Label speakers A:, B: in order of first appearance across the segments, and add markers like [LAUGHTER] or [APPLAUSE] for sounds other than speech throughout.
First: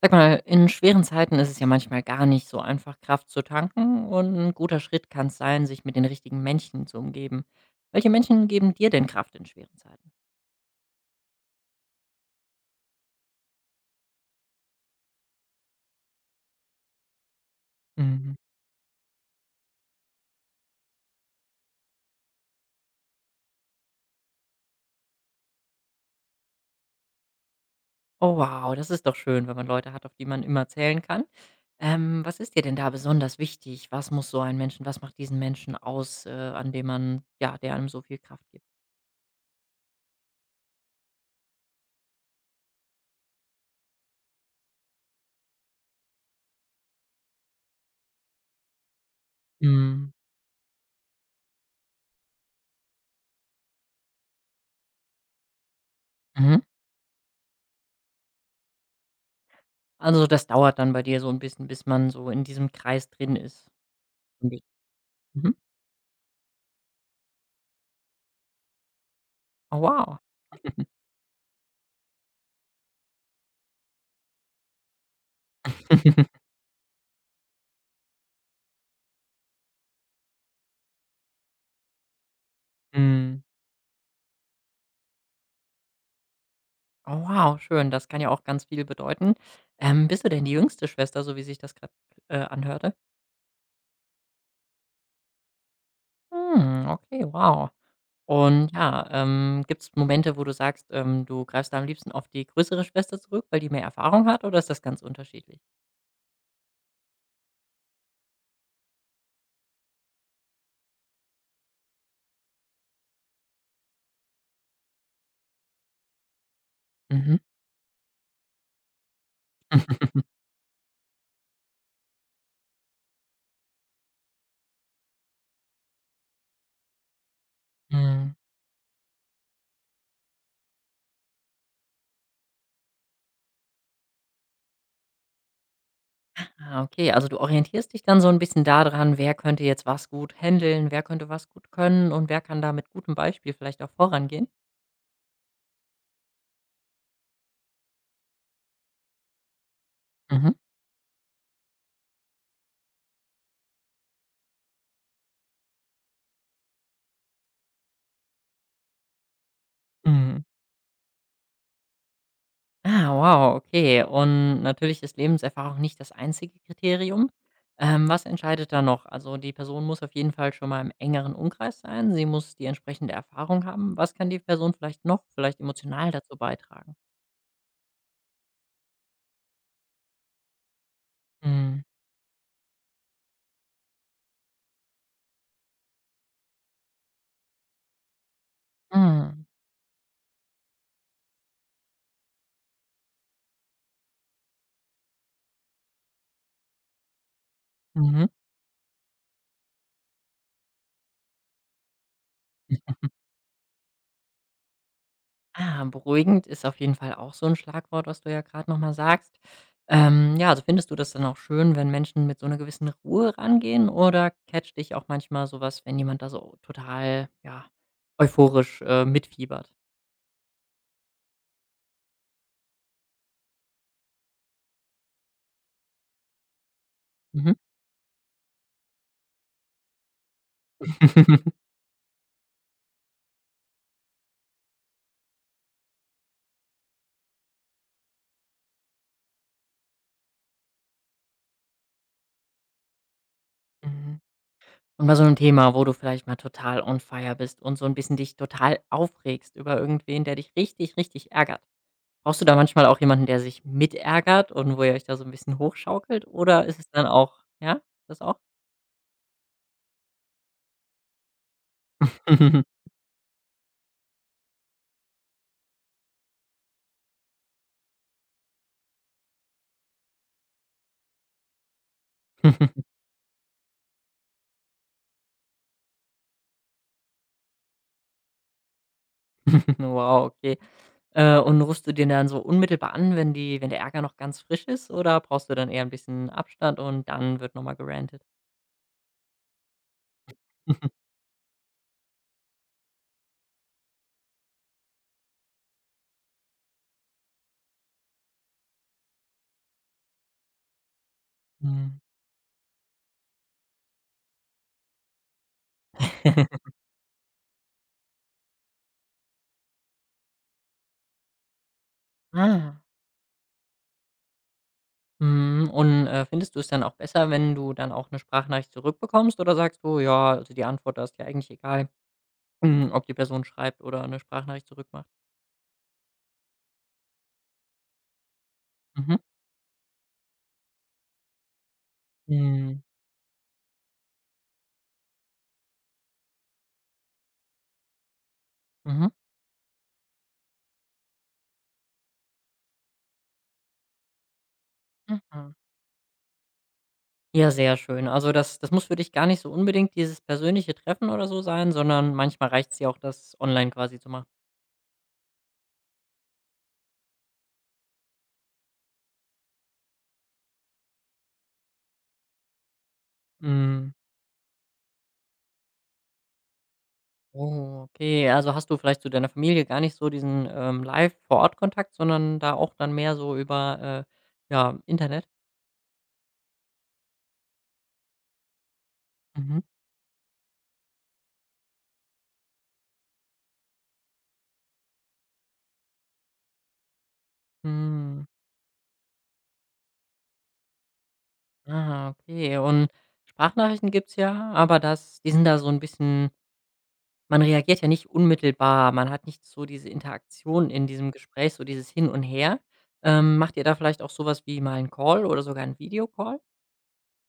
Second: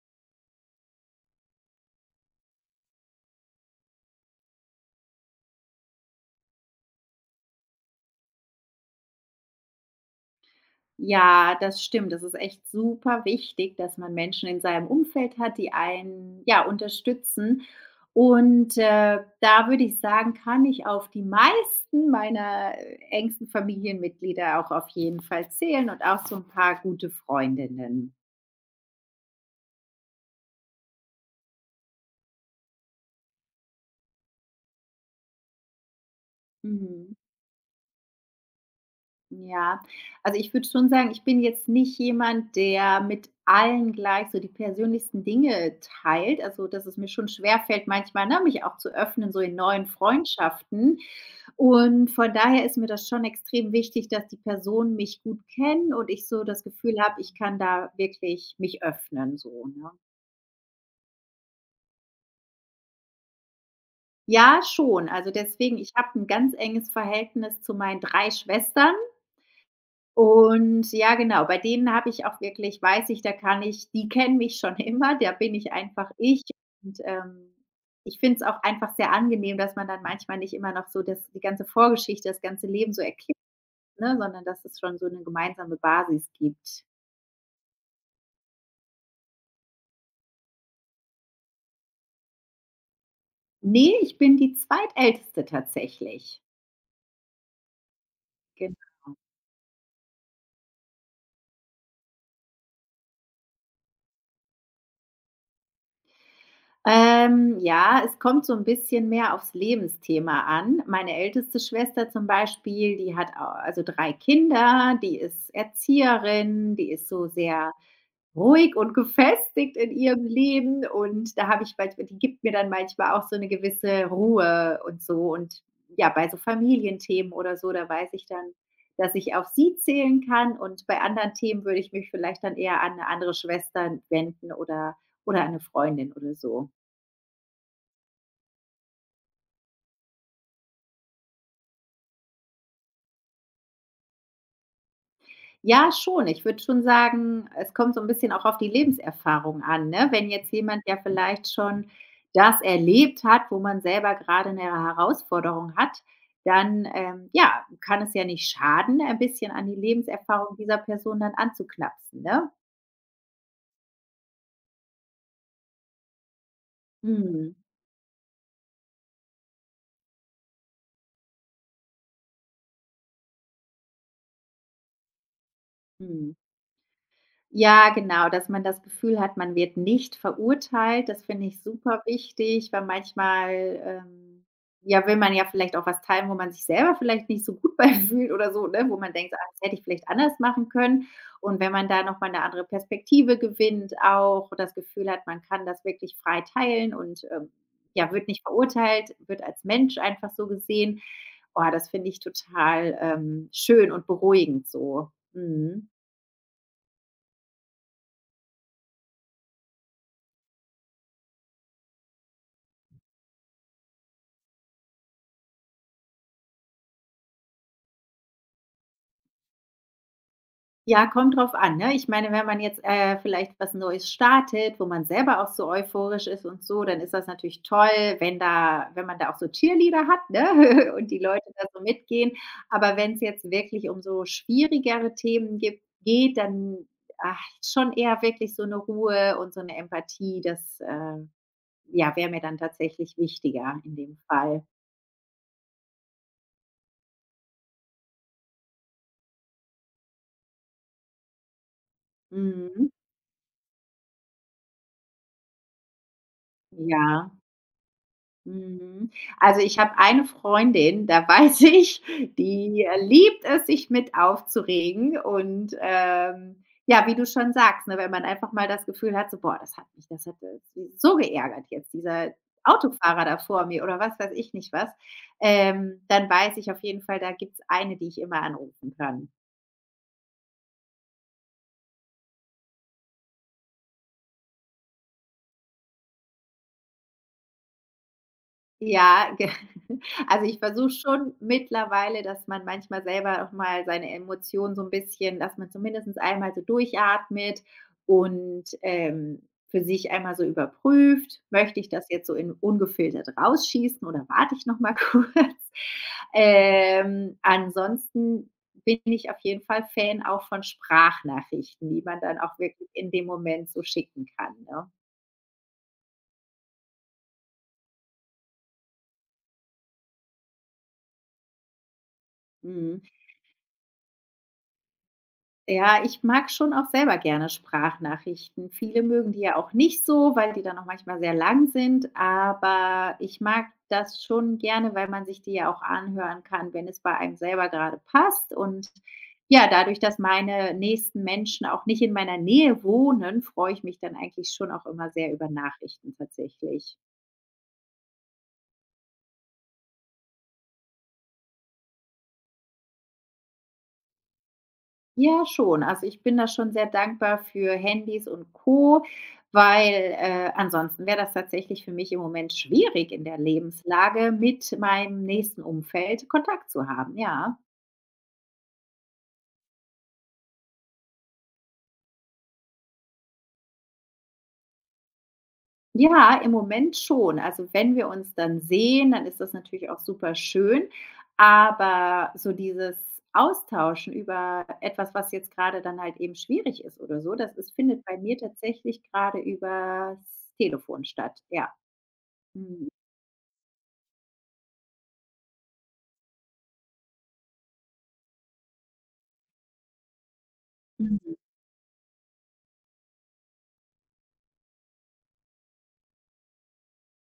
A: Sag mal, in schweren Zeiten ist es ja manchmal gar nicht so einfach, Kraft zu tanken und ein guter Schritt kann es sein, sich mit den richtigen Menschen zu umgeben. Welche Menschen geben dir denn Kraft in schweren Zeiten?
B: Ja, das stimmt. Das ist echt super wichtig, dass man Menschen in seinem Umfeld hat, die einen, ja, unterstützen.
A: Mhm.
B: Da würde ich sagen, kann ich auf die meisten meiner engsten Familienmitglieder auch auf jeden Fall zählen und auch so ein paar gute Freundinnen.
A: Oh wow, das ist doch schön, wenn man Leute hat, auf die man immer zählen kann. Was ist dir denn da besonders wichtig? Was muss so ein Menschen Was macht diesen Menschen aus, an dem
B: Mhm.
A: man, ja, der einem so viel Kraft gibt?
B: Ja, also, ich würde schon sagen, ich bin jetzt nicht jemand, der mit allen gleich so die persönlichsten Dinge teilt. Also, dass es mir schon schwerfällt manchmal, ne, mich auch zu öffnen, so in neuen
A: Mhm.
B: Freundschaften. Und von daher ist mir das schon extrem wichtig, dass die Personen mich gut kennen und ich so
A: Mhm.
B: das Gefühl habe, ich kann da wirklich mich öffnen so, ne?
A: Also, das dauert dann bei dir so ein bisschen, bis man so in diesem Kreis drin ist. Mhm.
B: Ja, schon. Also,
A: Mhm.
B: deswegen ich habe ein ganz enges Verhältnis zu meinen 3 Schwestern
A: Oh wow.
B: und ja, genau, bei denen habe ich auch wirklich weiß ich, da kann ich die kennen mich schon [LAUGHS] immer, da bin ich einfach
A: [LAUGHS]
B: ich und, ähm, ich finde es auch einfach sehr angenehm, dass man dann manchmal nicht immer noch so das die ganze Vorgeschichte, das ganze Leben so erklärt,
A: Mhm.
B: ne, sondern dass es schon so eine gemeinsame Basis gibt.
A: Oh wow, schön. Das kann ja auch ganz viel bedeuten. Bist du denn die jüngste Schwester, so wie sich das gerade anhörte?
B: Ne, ich bin die Zweitälteste tatsächlich.
A: Hm, okay, wow. Und,
B: Genau.
A: ja, gibt es Momente, wo du sagst, du greifst da am liebsten auf die größere Schwester zurück, weil die mehr Erfahrung hat, oder ist das ganz unterschiedlich?
B: Ja, es kommt so 'n bisschen mehr aufs Lebensthema an. Meine älteste Schwester zum Beispiel, die hat a also 3 Kinder, die ist Erzieherin, die ist so
A: Mhm.
B: sehr ruhig und gefestigt in ihrem
A: [LAUGHS]
B: Leben und da habe ich manchmal die gibt mir dann manchmal auch so eine gewisse Ruhe und so und ja, bei so Familienthemen oder so, da weiß ich
A: Mhm.
B: dann, dass ich auf sie zählen kann und bei anderen Themen würde ich mich vielleicht dann eher an eine andere Schwester wenden oder an 'ne Freundin oder so.
A: Ah, okay, also du orientierst dich dann so ein bisschen da dran, wer könnte jetzt was gut händeln, wer könnte was gut können und wer kann da mit gutem Beispiel vielleicht auch vorangehen?
B: Ja, schon. Ich würde schon sagen, es kommt so ein bisschen auch auf die Lebenserfahrung an, ne? Wenn jetzt
A: Mhm.
B: jemand, ja vielleicht schon das erlebt hat, wo man selber gerade eine Herausforderung hat, dann ja, kann es ja nicht schaden, ein bisschen an die
A: Mhm.
B: Lebenserfahrung dieser Person dann anzuknapsen, ne?
A: Ah, wow, okay. Und natürlich ist Lebenserfahrung nicht das einzige Kriterium.
B: Mhm,
A: Was entscheidet da noch? Also die Person muss auf jeden Fall schon mal im engeren Umkreis sein. Sie muss die entsprechende Erfahrung haben. Was kann die Person vielleicht noch, vielleicht emotional
B: mhm.
A: dazu beitragen?
B: Ja, genau, dass man das Gefühl hat, man wird nicht verurteilt. Das finde ich
A: Mhm.
B: super wichtig, weil manchmal ja, will man ja vielleicht auch was teilen, wo man sich selber vielleicht nicht so gut [LAUGHS] bei fühlt oder so, ne, wo man denkt: „Ah,
A: Mhm.
B: das hätte ich vielleicht anders machen können.“ Und wenn man da noch mal 'ne andere Perspektive gewinnt auch, das Gefühl hat, man kann das wirklich frei teilen und ja,
A: Mhm.
B: wird nicht verurteilt, wird als Mensch einfach so gesehen. Oh, das finde ich total, schön und beruhigend so.
A: Ah,
B: Mhm.
A: beruhigend ist auf jeden Fall auch so ein Schlagwort, was du ja gerade noch mal sagst. Ja, also findest du das dann auch schön, wenn Menschen mit so einer gewissen Ruhe rangehen oder catcht dich auch manchmal sowas, wenn jemand da so total, ja, euphorisch, mitfiebert?
B: Ja, kommt drauf an, ne? Ich meine, wenn man jetzt vielleicht was Neues startet, wo man selber auch so euphorisch ist und so, dann ist das
A: Mhm.
B: natürlich toll, wenn man da auch so Cheerleader hat, ne, [LAUGHS] und die Leute da
A: [LAUGHS]
B: so mitgehen. Aber wenn es jetzt wirklich um so schwierigere Themen gibt geht, dann, ach, schon eher wirklich so eine Ruhe und so eine Empathie, ja, wäre mir dann tatsächlich wichtiger in dem
A: Mhm.
B: Fall.
A: Und bei so 'nem Thema, wo du vielleicht mal total on fire bist und so ein bisschen dich total aufregst über irgendwen, der dich richtig, richtig ärgert. Brauchst du da manchmal
B: Mhm.
A: auch jemanden, der sich mitärgert und wo ihr euch da so ein bisschen hochschaukelt oder ist es dann
B: Ja.
A: auch, ja, das auch?
B: Mhm. Also, ich habe eine Freundin, da [LAUGHS] weiß ich,
A: Mhm.
B: die liebt es, sich mit aufzuregen und ja, wie du schon sagst, ne, wenn man einfach mal das Gefühl hat, so: „Boah, das hat mich so geärgert jetzt, dieser
A: [LAUGHS]
B: Autofahrer da vor mir“ oder was weiß ich nicht was, dann weiß ich auf jeden Fall, da gibt's eine, die ich immer anrufen kann.
A: Wow, okay. Und rufst du den dann so unmittelbar an, wenn der Ärger noch ganz frisch ist oder brauchst du dann eher ein bisschen Abstand und dann wird noch mal gerantet?
B: Ja, ge [LAUGHS] also, ich versuche
A: [LAUGHS]
B: schon mittlerweile, dass man manchmal selber auch mal seine Emotionen so 'n bisschen dass man zumindest einmal so durchatmet und für sich einmal so überprüft: „Möchte ich
A: Mhm.
B: das jetzt so in ungefiltert rausschießen oder warte ich noch mal [LAUGHS] kurz?“
A: [LAUGHS]
B: Ansonsten bin ich auf jeden Fall Fan auch von Sprachnachrichten, die man dann auch
A: Ah.
B: wirklich in dem Moment so schicken kann, ne?
A: Mhm, und, findest du es dann auch besser, wenn du dann auch eine Sprachnachricht zurückbekommst oder sagst du: „Ja, also, die Antwort, da ist ja eigentlich egal, [CLEARS THROAT]
B: Mhm.
A: ob die Person schreibt oder eine Sprachnachricht zurückmacht?“
B: Ja, ich mag schon auch selber gerne Sprachnachrichten. Viele
A: Mhm.
B: mögen die ja auch nicht so, weil die dann auch manchmal sehr lang sind,
A: Mhm.
B: aber ich mag das schon gerne, weil man sich die ja auch anhören kann, wenn es bei einem selber gerade passt. Und
A: Mhm.
B: ja, dadurch, dass meine nächsten Menschen auch nicht in meiner Nähe wohnen, freue ich mich dann eigentlich schon auch immer sehr über
A: Mhm.
B: Nachrichten tatsächlich.
A: Ja, sehr schön. Also, das muss für dich gar nicht so unbedingt dieses persönliche Treffen oder so sein, sondern manchmal reicht es dir auch, das online quasi zu machen.
B: Ja, schon. Also, ich bin da schon sehr dankbar für Handys und Co., weil ansonsten wäre das tatsächlich für mich im Moment schwierig in der
A: Mhm.
B: Lebenslage, mit meinem nächsten Umfeld Kontakt zu haben, ja.
A: Oh, okay. Also, hast du vielleicht zu deiner Familie gar nicht so diesen, live vor Ort Kontakt, sondern da auch dann mehr so über, ja, Internet?
B: Ja, im Moment schon. Also, wenn wir uns dann sehen, dann ist das
A: Mhm.
B: natürlich auch super schön. Aber so dieses Austauschen über etwas, was jetzt gerade dann halt eben schwierig ist oder so, das ist findet bei
A: Mhm.
B: mir tatsächlich grade übers Telefon statt, ja.
A: Ah, okay.
B: Mhm.
A: Und Sprachnachrichten gibt's ja, aber das die sind da so ein bisschen. Man reagiert ja nicht unmittelbar. Man hat nicht so diese Interaktion in diesem
B: Mhm.
A: Gespräch, so dieses Hin und Her. Macht ihr da vielleicht auch sowas wie mal 'n Call oder sogar 'n Videocall?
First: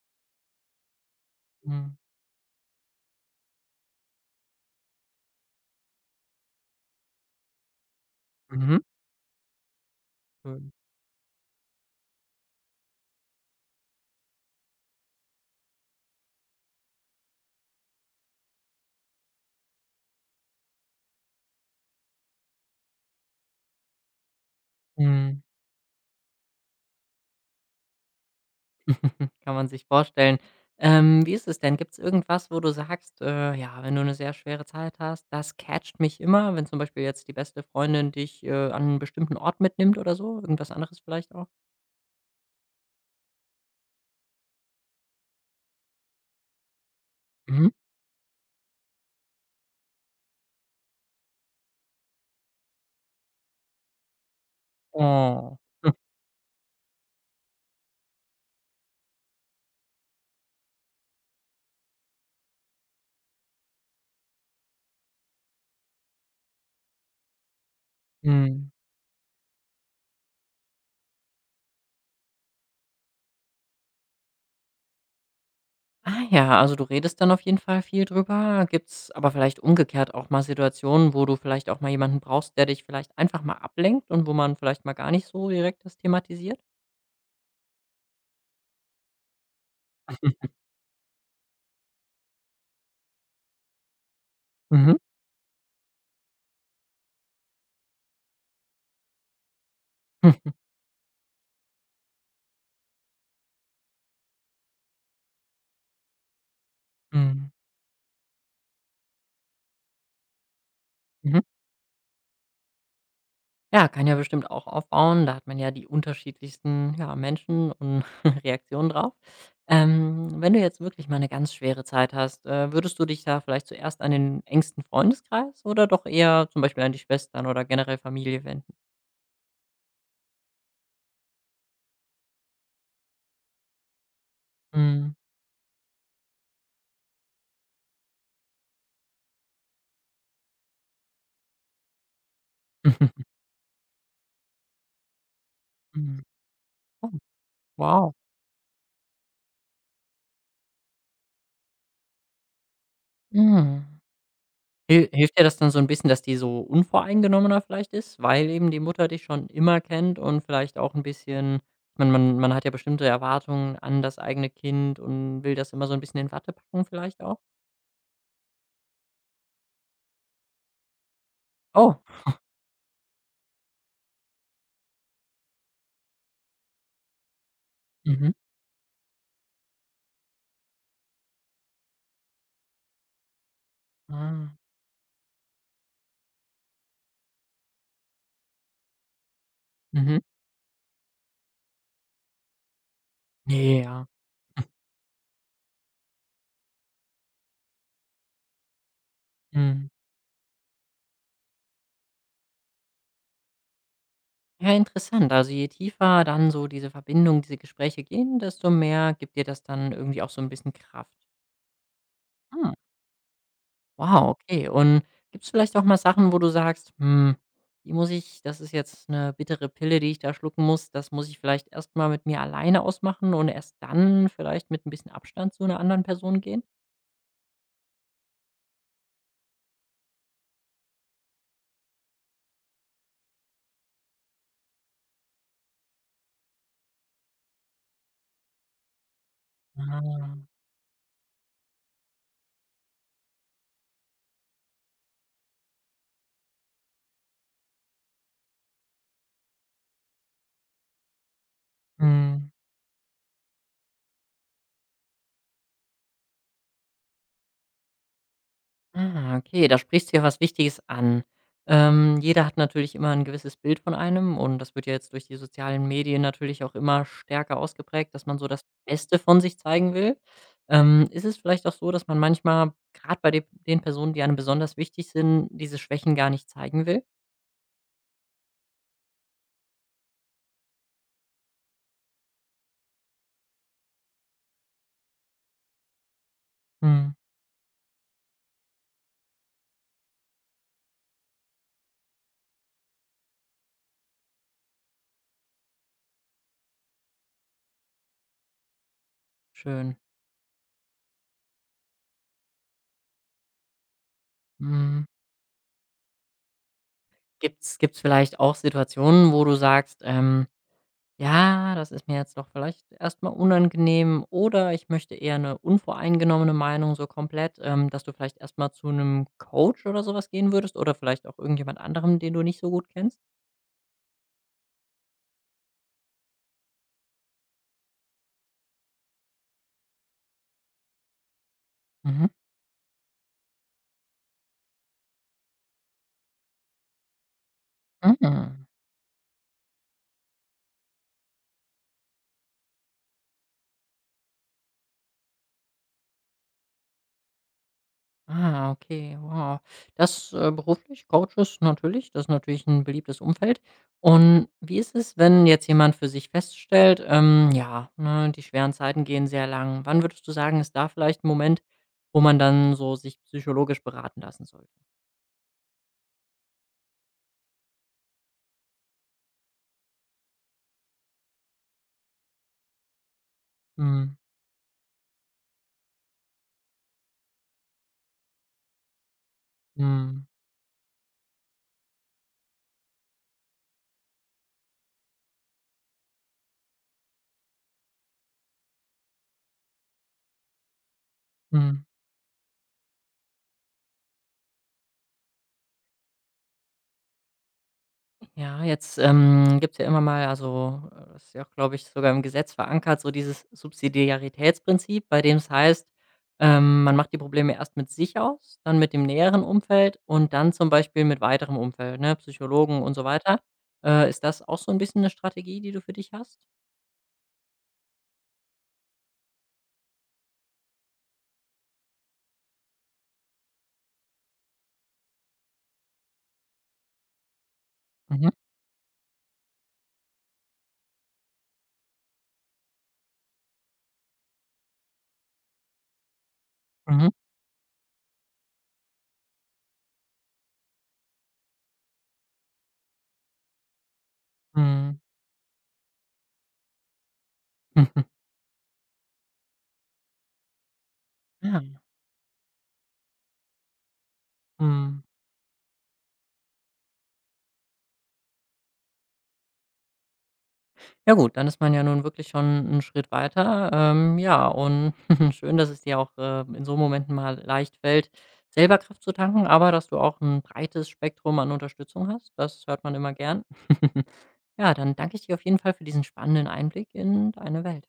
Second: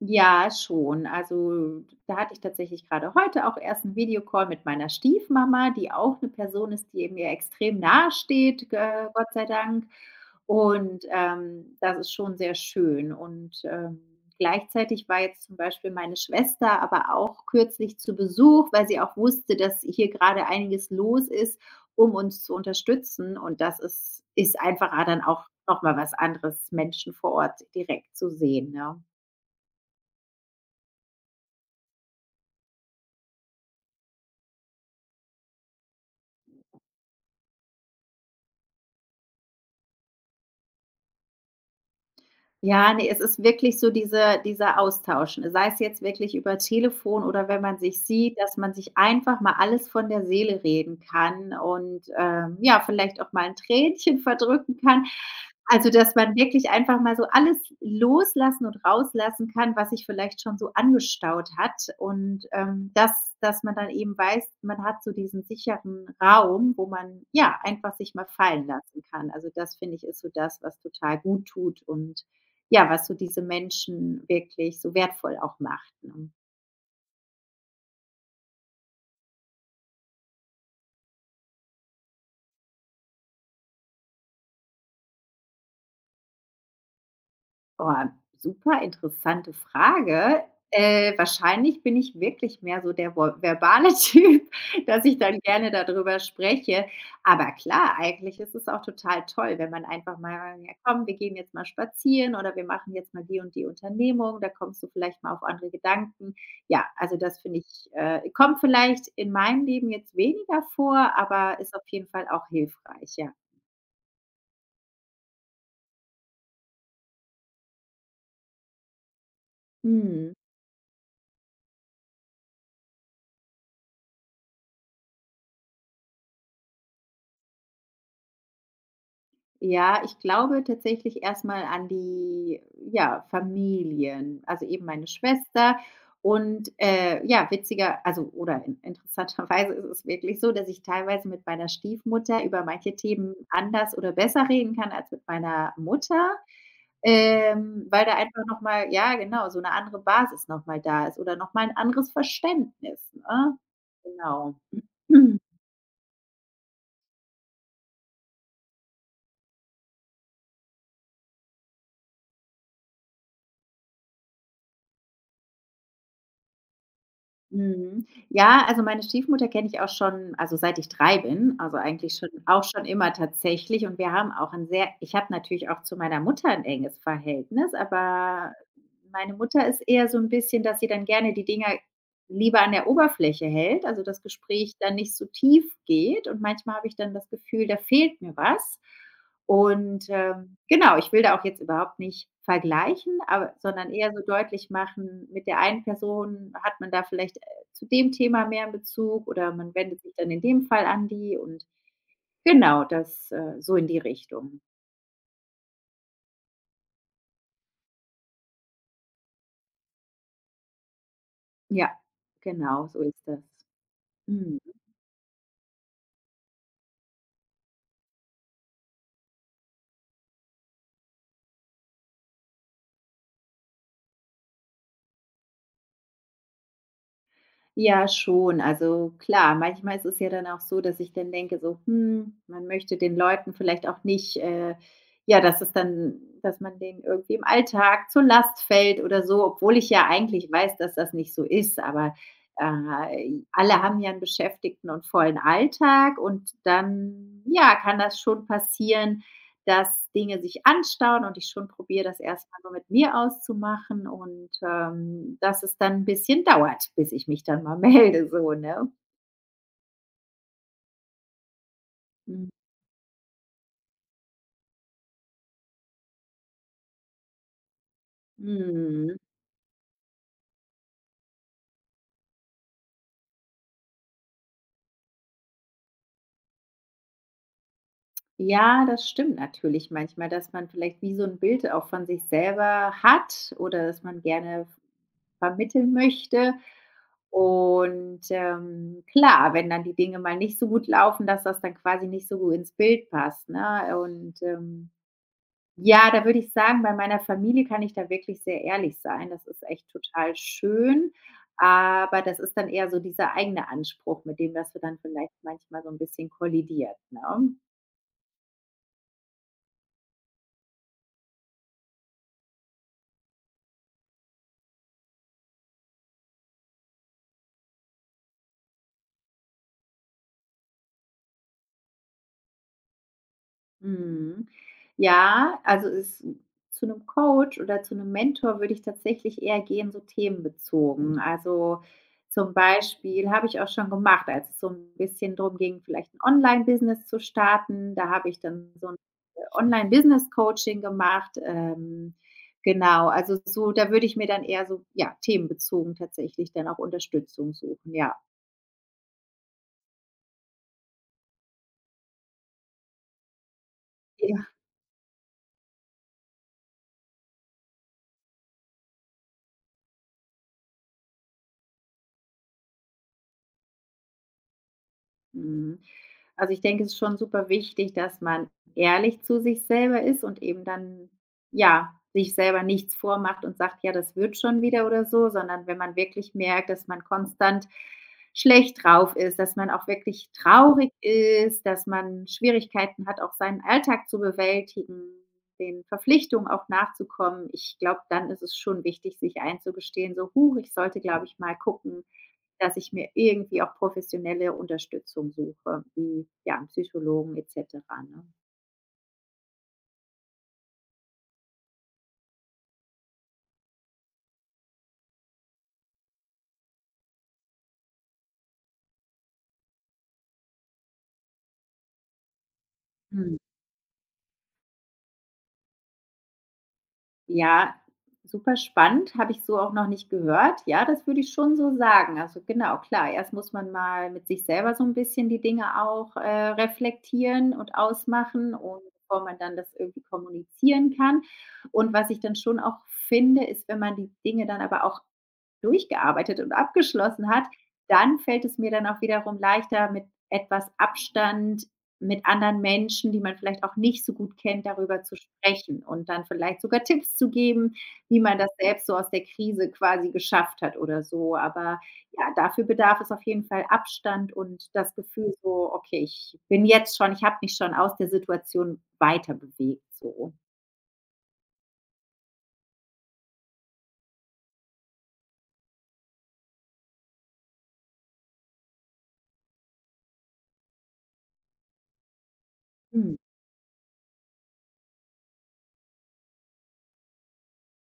B: Ja, schon. Also,
A: Mhm.
B: da hatte ich tatsächlich gerade heute auch erst einen Videocall mit meiner Stiefmama, die auch eine Person ist, die mir extrem nahesteht,
A: Mhm.
B: Gott sei Dank.
A: Schön.
B: Und das ist schon sehr schön. Gleichzeitig war jetzt zum Beispiel meine Schwester aber auch kürzlich zu Besuch, weil sie auch wusste, dass hier gerade einiges los ist, um uns zu unterstützen. Und das ist ist einfach ah, dann
A: Mhm.
B: auch noch mal was anderes, Menschen vor Ort direkt zu sehen, ne?
A: [LAUGHS] Kann man sich vorstellen. Wie ist es denn? Gibt's irgendwas, wo du sagst, ja, wenn du 'ne sehr schwere Zeit hast, das catcht mich immer, wenn zum Beispiel jetzt die beste Freundin dich, an 'n bestimmten Ort mitnimmt oder so? Irgendwas anderes vielleicht auch?
B: Ja, ne, es ist wirklich so dieser Austausch, ne, sei es jetzt wirklich über Telefon oder wenn
A: Mhm.
B: man sich sieht, dass man sich einfach mal alles von der Seele reden kann und ja, vielleicht auch mal ein Tränchen verdrücken kann.
A: Oh.
B: Also,
A: [LAUGHS]
B: dass man wirklich einfach mal so alles loslassen und rauslassen kann, was sich vielleicht schon so angestaut hat und dass man dann eben weiß, man hat so diesen sicheren Raum, wo man, ja, einfach sich mal fallen
A: Mhm.
B: lassen kann. Also, das finde ich, ist so das, was total gut tut und ja, was so diese Menschen wirklich so wertvoll auch macht,
A: Ah
B: ne?
A: ja, also du redest dann auf jeden Fall viel drüber. Gibt es aber vielleicht umgekehrt auch mal Situationen, wo du vielleicht auch mal jemanden brauchst, der dich vielleicht einfach mal ablenkt und wo man vielleicht mal gar nicht so direkt das thematisiert?
B: Boah, super interessante Frage. Wahrscheinlich bin ich wirklich mehr so der vo verbale [LAUGHS] Typ,
A: Mhm.
B: dass ich dann gerne darüber spreche. Aber klar, eigentlich ist es auch total toll, wenn man einfach mal:
A: [LAUGHS]
B: „Ja komm, wir gehen jetzt mal spazieren oder wir machen jetzt mal die und die Unternehmung, da kommst du vielleicht mal auf andere Gedanken.“ Ja, also das
A: Mhm.
B: finde ich, kommt vielleicht in meinem Leben jetzt weniger vor,
A: Mhm.
B: aber ist auf jeden Fall auch hilfreich, ja.
A: Ja, kann ja bestimmt auch aufbauen. Da hat man ja die unterschiedlichsten, ja, Menschen und [LAUGHS] Reaktionen drauf.
B: Mhm.
A: Wenn du jetzt wirklich mal eine ganz schwere Zeit hast, würdest du dich da vielleicht zuerst an den engsten Freundeskreis oder doch eher zum Beispiel an die Schwestern oder generell Familie wenden?
B: Ja, ich glaube tatsächlich erstmal an die, ja, Familien, also eben meine
A: Mhm.
B: Schwester und ja, witziger also, oder in interessanterweise ist es wirklich so, dass ich teilweise mit meiner Stiefmutter über manche
A: [LAUGHS]
B: Themen anders oder besser reden kann als mit meiner
A: Mhm.
B: Mutter,
A: Oh,
B: weil
A: wow.
B: da einfach noch mal ja, genau, so eine andere Basis noch mal da ist oder noch mal 'n anderes Verständnis, ne?
A: Mhm.
B: Genau.
A: Hilft
B: [CLEARS THROAT]
A: dir das dann so ein bisschen, dass die so unvoreingenommener vielleicht ist, weil eben die Mutter dich schon immer kennt und vielleicht auch ein bisschen, man hat ja bestimmte Erwartungen an das eigene Kind und will das immer so ein bisschen in Watte packen vielleicht auch?
B: Mhm. Ja, also meine Stiefmutter kenne ich auch schon, also seit ich 3 bin, also
A: Oh,
B: eigentlich schon auch schon immer tatsächlich und wir haben auch ein sehr ich habe natürlich auch zu meiner Mutter ein enges Verhältnis,
A: mhm.
B: aber meine Mutter ist eher so ein bisschen, dass sie dann gerne die Dinger lieber an der Oberfläche hält, also das
A: Ah,
B: Gespräch dann nicht so tief geht und manchmal habe ich dann das Gefühl, da fehlt mir was.
A: mhm.
B: Genau, ich will da auch jetzt überhaupt nicht vergleichen,
A: Ne,
B: sondern
A: ja.
B: eher so deutlich machen, mit der einen Person hat man da vielleicht zu dem Thema mehr in Bezug oder man
A: Mhm.
B: wendet sich dann in dem Fall an die und genau, so in die Richtung.
A: Ja, interessant. Also, je tiefer dann so diese Verbindung, diese Gespräche gehen, desto mehr gibt dir das dann irgendwie auch so ein bisschen Kraft.
B: Ja,
A: Hm.
B: genau, so ist das.
A: Wow,
B: Mhm.
A: okay. Und gibt's vielleicht auch mal Sachen, wo du sagst: „Hm, die muss ich das ist jetzt eine bittere Pille, die ich da schlucken muss. Das muss ich vielleicht erst mal mit mir alleine ausmachen und erst dann vielleicht mit ein bisschen Abstand zu einer anderen Person gehen?“
B: Ja, schon. Also klar, manchmal ist es ja dann auch so, dass ich dann denke, so, hm, man möchte den Leuten vielleicht auch nicht, ja, dass man denen irgendwie im Alltag zur Last fällt oder so, obwohl ich ja
A: Ah.
B: eigentlich weiß, dass das nicht so ist. Aber alle haben ja einen beschäftigten und vollen Alltag und dann, ja, kann das schon passieren, dass Dinge sich anstauen und ich schon probiere, das
A: Mhm.
B: erstmal mal nur mit mir auszumachen und dass es dann ein bisschen dauert, bis ich mich dann mal [LAUGHS] melde so, ne?
A: Ah, okay, da sprichst du ja was Wichtiges an. Jeder
B: Mhm.
A: hat natürlich immer ein gewisses Bild von einem und das wird ja jetzt durch die sozialen Medien natürlich auch immer stärker ausgeprägt, dass man so das
B: Mhm.
A: Beste von sich zeigen will. Ist es vielleicht auch so, dass man manchmal, gerade bei de den Personen, die einem besonders wichtig sind, diese Schwächen gar nicht zeigen will?
B: Ja, das stimmt natürlich manchmal, dass man vielleicht wie so ein Bild auch von sich selber hat oder dass man gerne vermitteln möchte.
A: Mhm,
B: Klar, wenn dann die Dinge mal nicht so gut laufen, dass das dann quasi nicht so gut ins Bild passt, ne? Ja, da würde ich sagen, bei meiner Familie kann ich da wirklich sehr ehrlich sein. Das ist echt
A: schön.
B: total schön, aber das ist dann eher so dieser eigene Anspruch, mit dem das so dann
A: Mhm.
B: vielleicht manchmal so ein bisschen kollidiert, ne?
A: Gibt's vielleicht auch Situationen, wo du sagst, ähm. Ja, das ist mir jetzt doch vielleicht erstmal unangenehm oder ich möchte eher eine unvoreingenommene Meinung so komplett, dass du vielleicht erstmal zu einem Coach oder sowas gehen würdest oder vielleicht auch irgendjemand anderem, den du nicht so gut kennst?
B: Mhm. Ja, also es hm, zu einem Coach oder zu einem Mentor würde ich tatsächlich eher gehen, so themenbezogen. Also,
A: Mhm.
B: zum Beispiel habe ich auch schon gemacht, als es so ein bisschen darum ging, vielleicht ein Online-Business zu starten. Da habe ich
A: Mhm.
B: dann so ein Online-Business-Coaching gemacht. Genau, also so da würde ich mir dann eher so, ja, themenbezogen tatsächlich dann auch Unterstützung suchen, ja.
A: Ah, okay, wow. Das, beruflich, Coaches natürlich, das ist natürlich ein beliebtes Umfeld. Und
B: Ja.
A: wie ist es, wenn jetzt jemand für sich feststellt, ja, ne, die schweren Zeiten gehen sehr lang. Wann würdest du sagen, ist da vielleicht ein Moment, wo man dann so sich psychologisch beraten lassen sollte?
B: Mhm. Also, ich denke, es ist schon super wichtig, dass man ehrlich zu sich selber ist und eben dann, ja, sich selber nichts vormacht und sagt: „Ja, das
A: Mhm.
B: wird schon wieder“ oder so, sondern wenn man wirklich merkt, dass man konstant schlecht drauf ist, dass man auch
A: Mhm.
B: wirklich traurig ist, dass man Schwierigkeiten hat, auch seinen Alltag zu bewältigen, den Verpflichtungen auch nachzukommen. Ich glaube, dann ist es schon wichtig, sich einzugestehen, so: „Huch, ich sollte, glaube ich, mal
A: Mhm.
B: gucken, dass ich mir irgendwie auch professionelle Unterstützung suche, wie, ja, 'n Psychologen et cetera, ne?
A: Ja, jetzt, gibt's ja immer mal, also, das ist ja auch, glaube ich, sogar im Gesetz verankert, so dieses Subsidiaritätsprinzip, bei dem es heißt, man macht die Probleme erst mit sich aus, dann mit dem näheren Umfeld und dann zum Beispiel mit weiterem Umfeld, ne, Psychologen und so
B: Mhm.
A: weiter. Ist das auch so ein bisschen eine Strategie, die du für dich hast?
B: Ja, super spannend, habe ich so auch noch nicht gehört. Ja, das würde ich schon so sagen. Also genau, klar, erst muss man mal mit sich selber so ein bisschen die Dinge auch reflektieren und
A: Mhm,
B: ausmachen und bevor man dann das irgendwie kommunizieren kann. Und was ich dann schon auch finde, ist, wenn man die Dinge dann aber auch durchgearbeitet und
A: mhm,
B: abgeschlossen hat, dann fällt es mir dann auch wiederum leichter, mit etwas Abstand mit anderen Menschen, die man vielleicht auch nicht so gut kennt,
A: mhm.
B: darüber zu sprechen und dann vielleicht sogar Tipps zu geben, wie
A: [LAUGHS]
B: man das selbst so aus der Krise quasi geschafft hat oder so.
A: Ja,
B: Aber ja, dafür bedarf es auf jeden Fall Abstand und das
A: mhm.
B: Gefühl so: „Okay, ich bin jetzt schon ich habe mich schon aus der Situation weiterbewegt“, so.
A: Ja gut, dann ist man ja nun wirklich schon 'n Schritt weiter. Ja, und [LAUGHS] schön, dass es dir auch, in so Momenten mal leicht fällt, selber Kraft zu tanken, aber dass du auch ein breites Spektrum an Unterstützung hast. Das hört man immer
B: Mhm.
A: gern. [LAUGHS] Ja, dann danke ich dir auf jeden Fall für diesen spannenden Einblick in deine Welt.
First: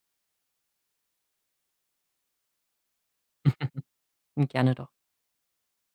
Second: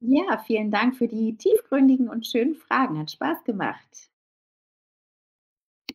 B: Ja, vielen Dank für die tiefgründigen und schönen Fragen. Hat Spaß gemacht.
A: Und gerne doch.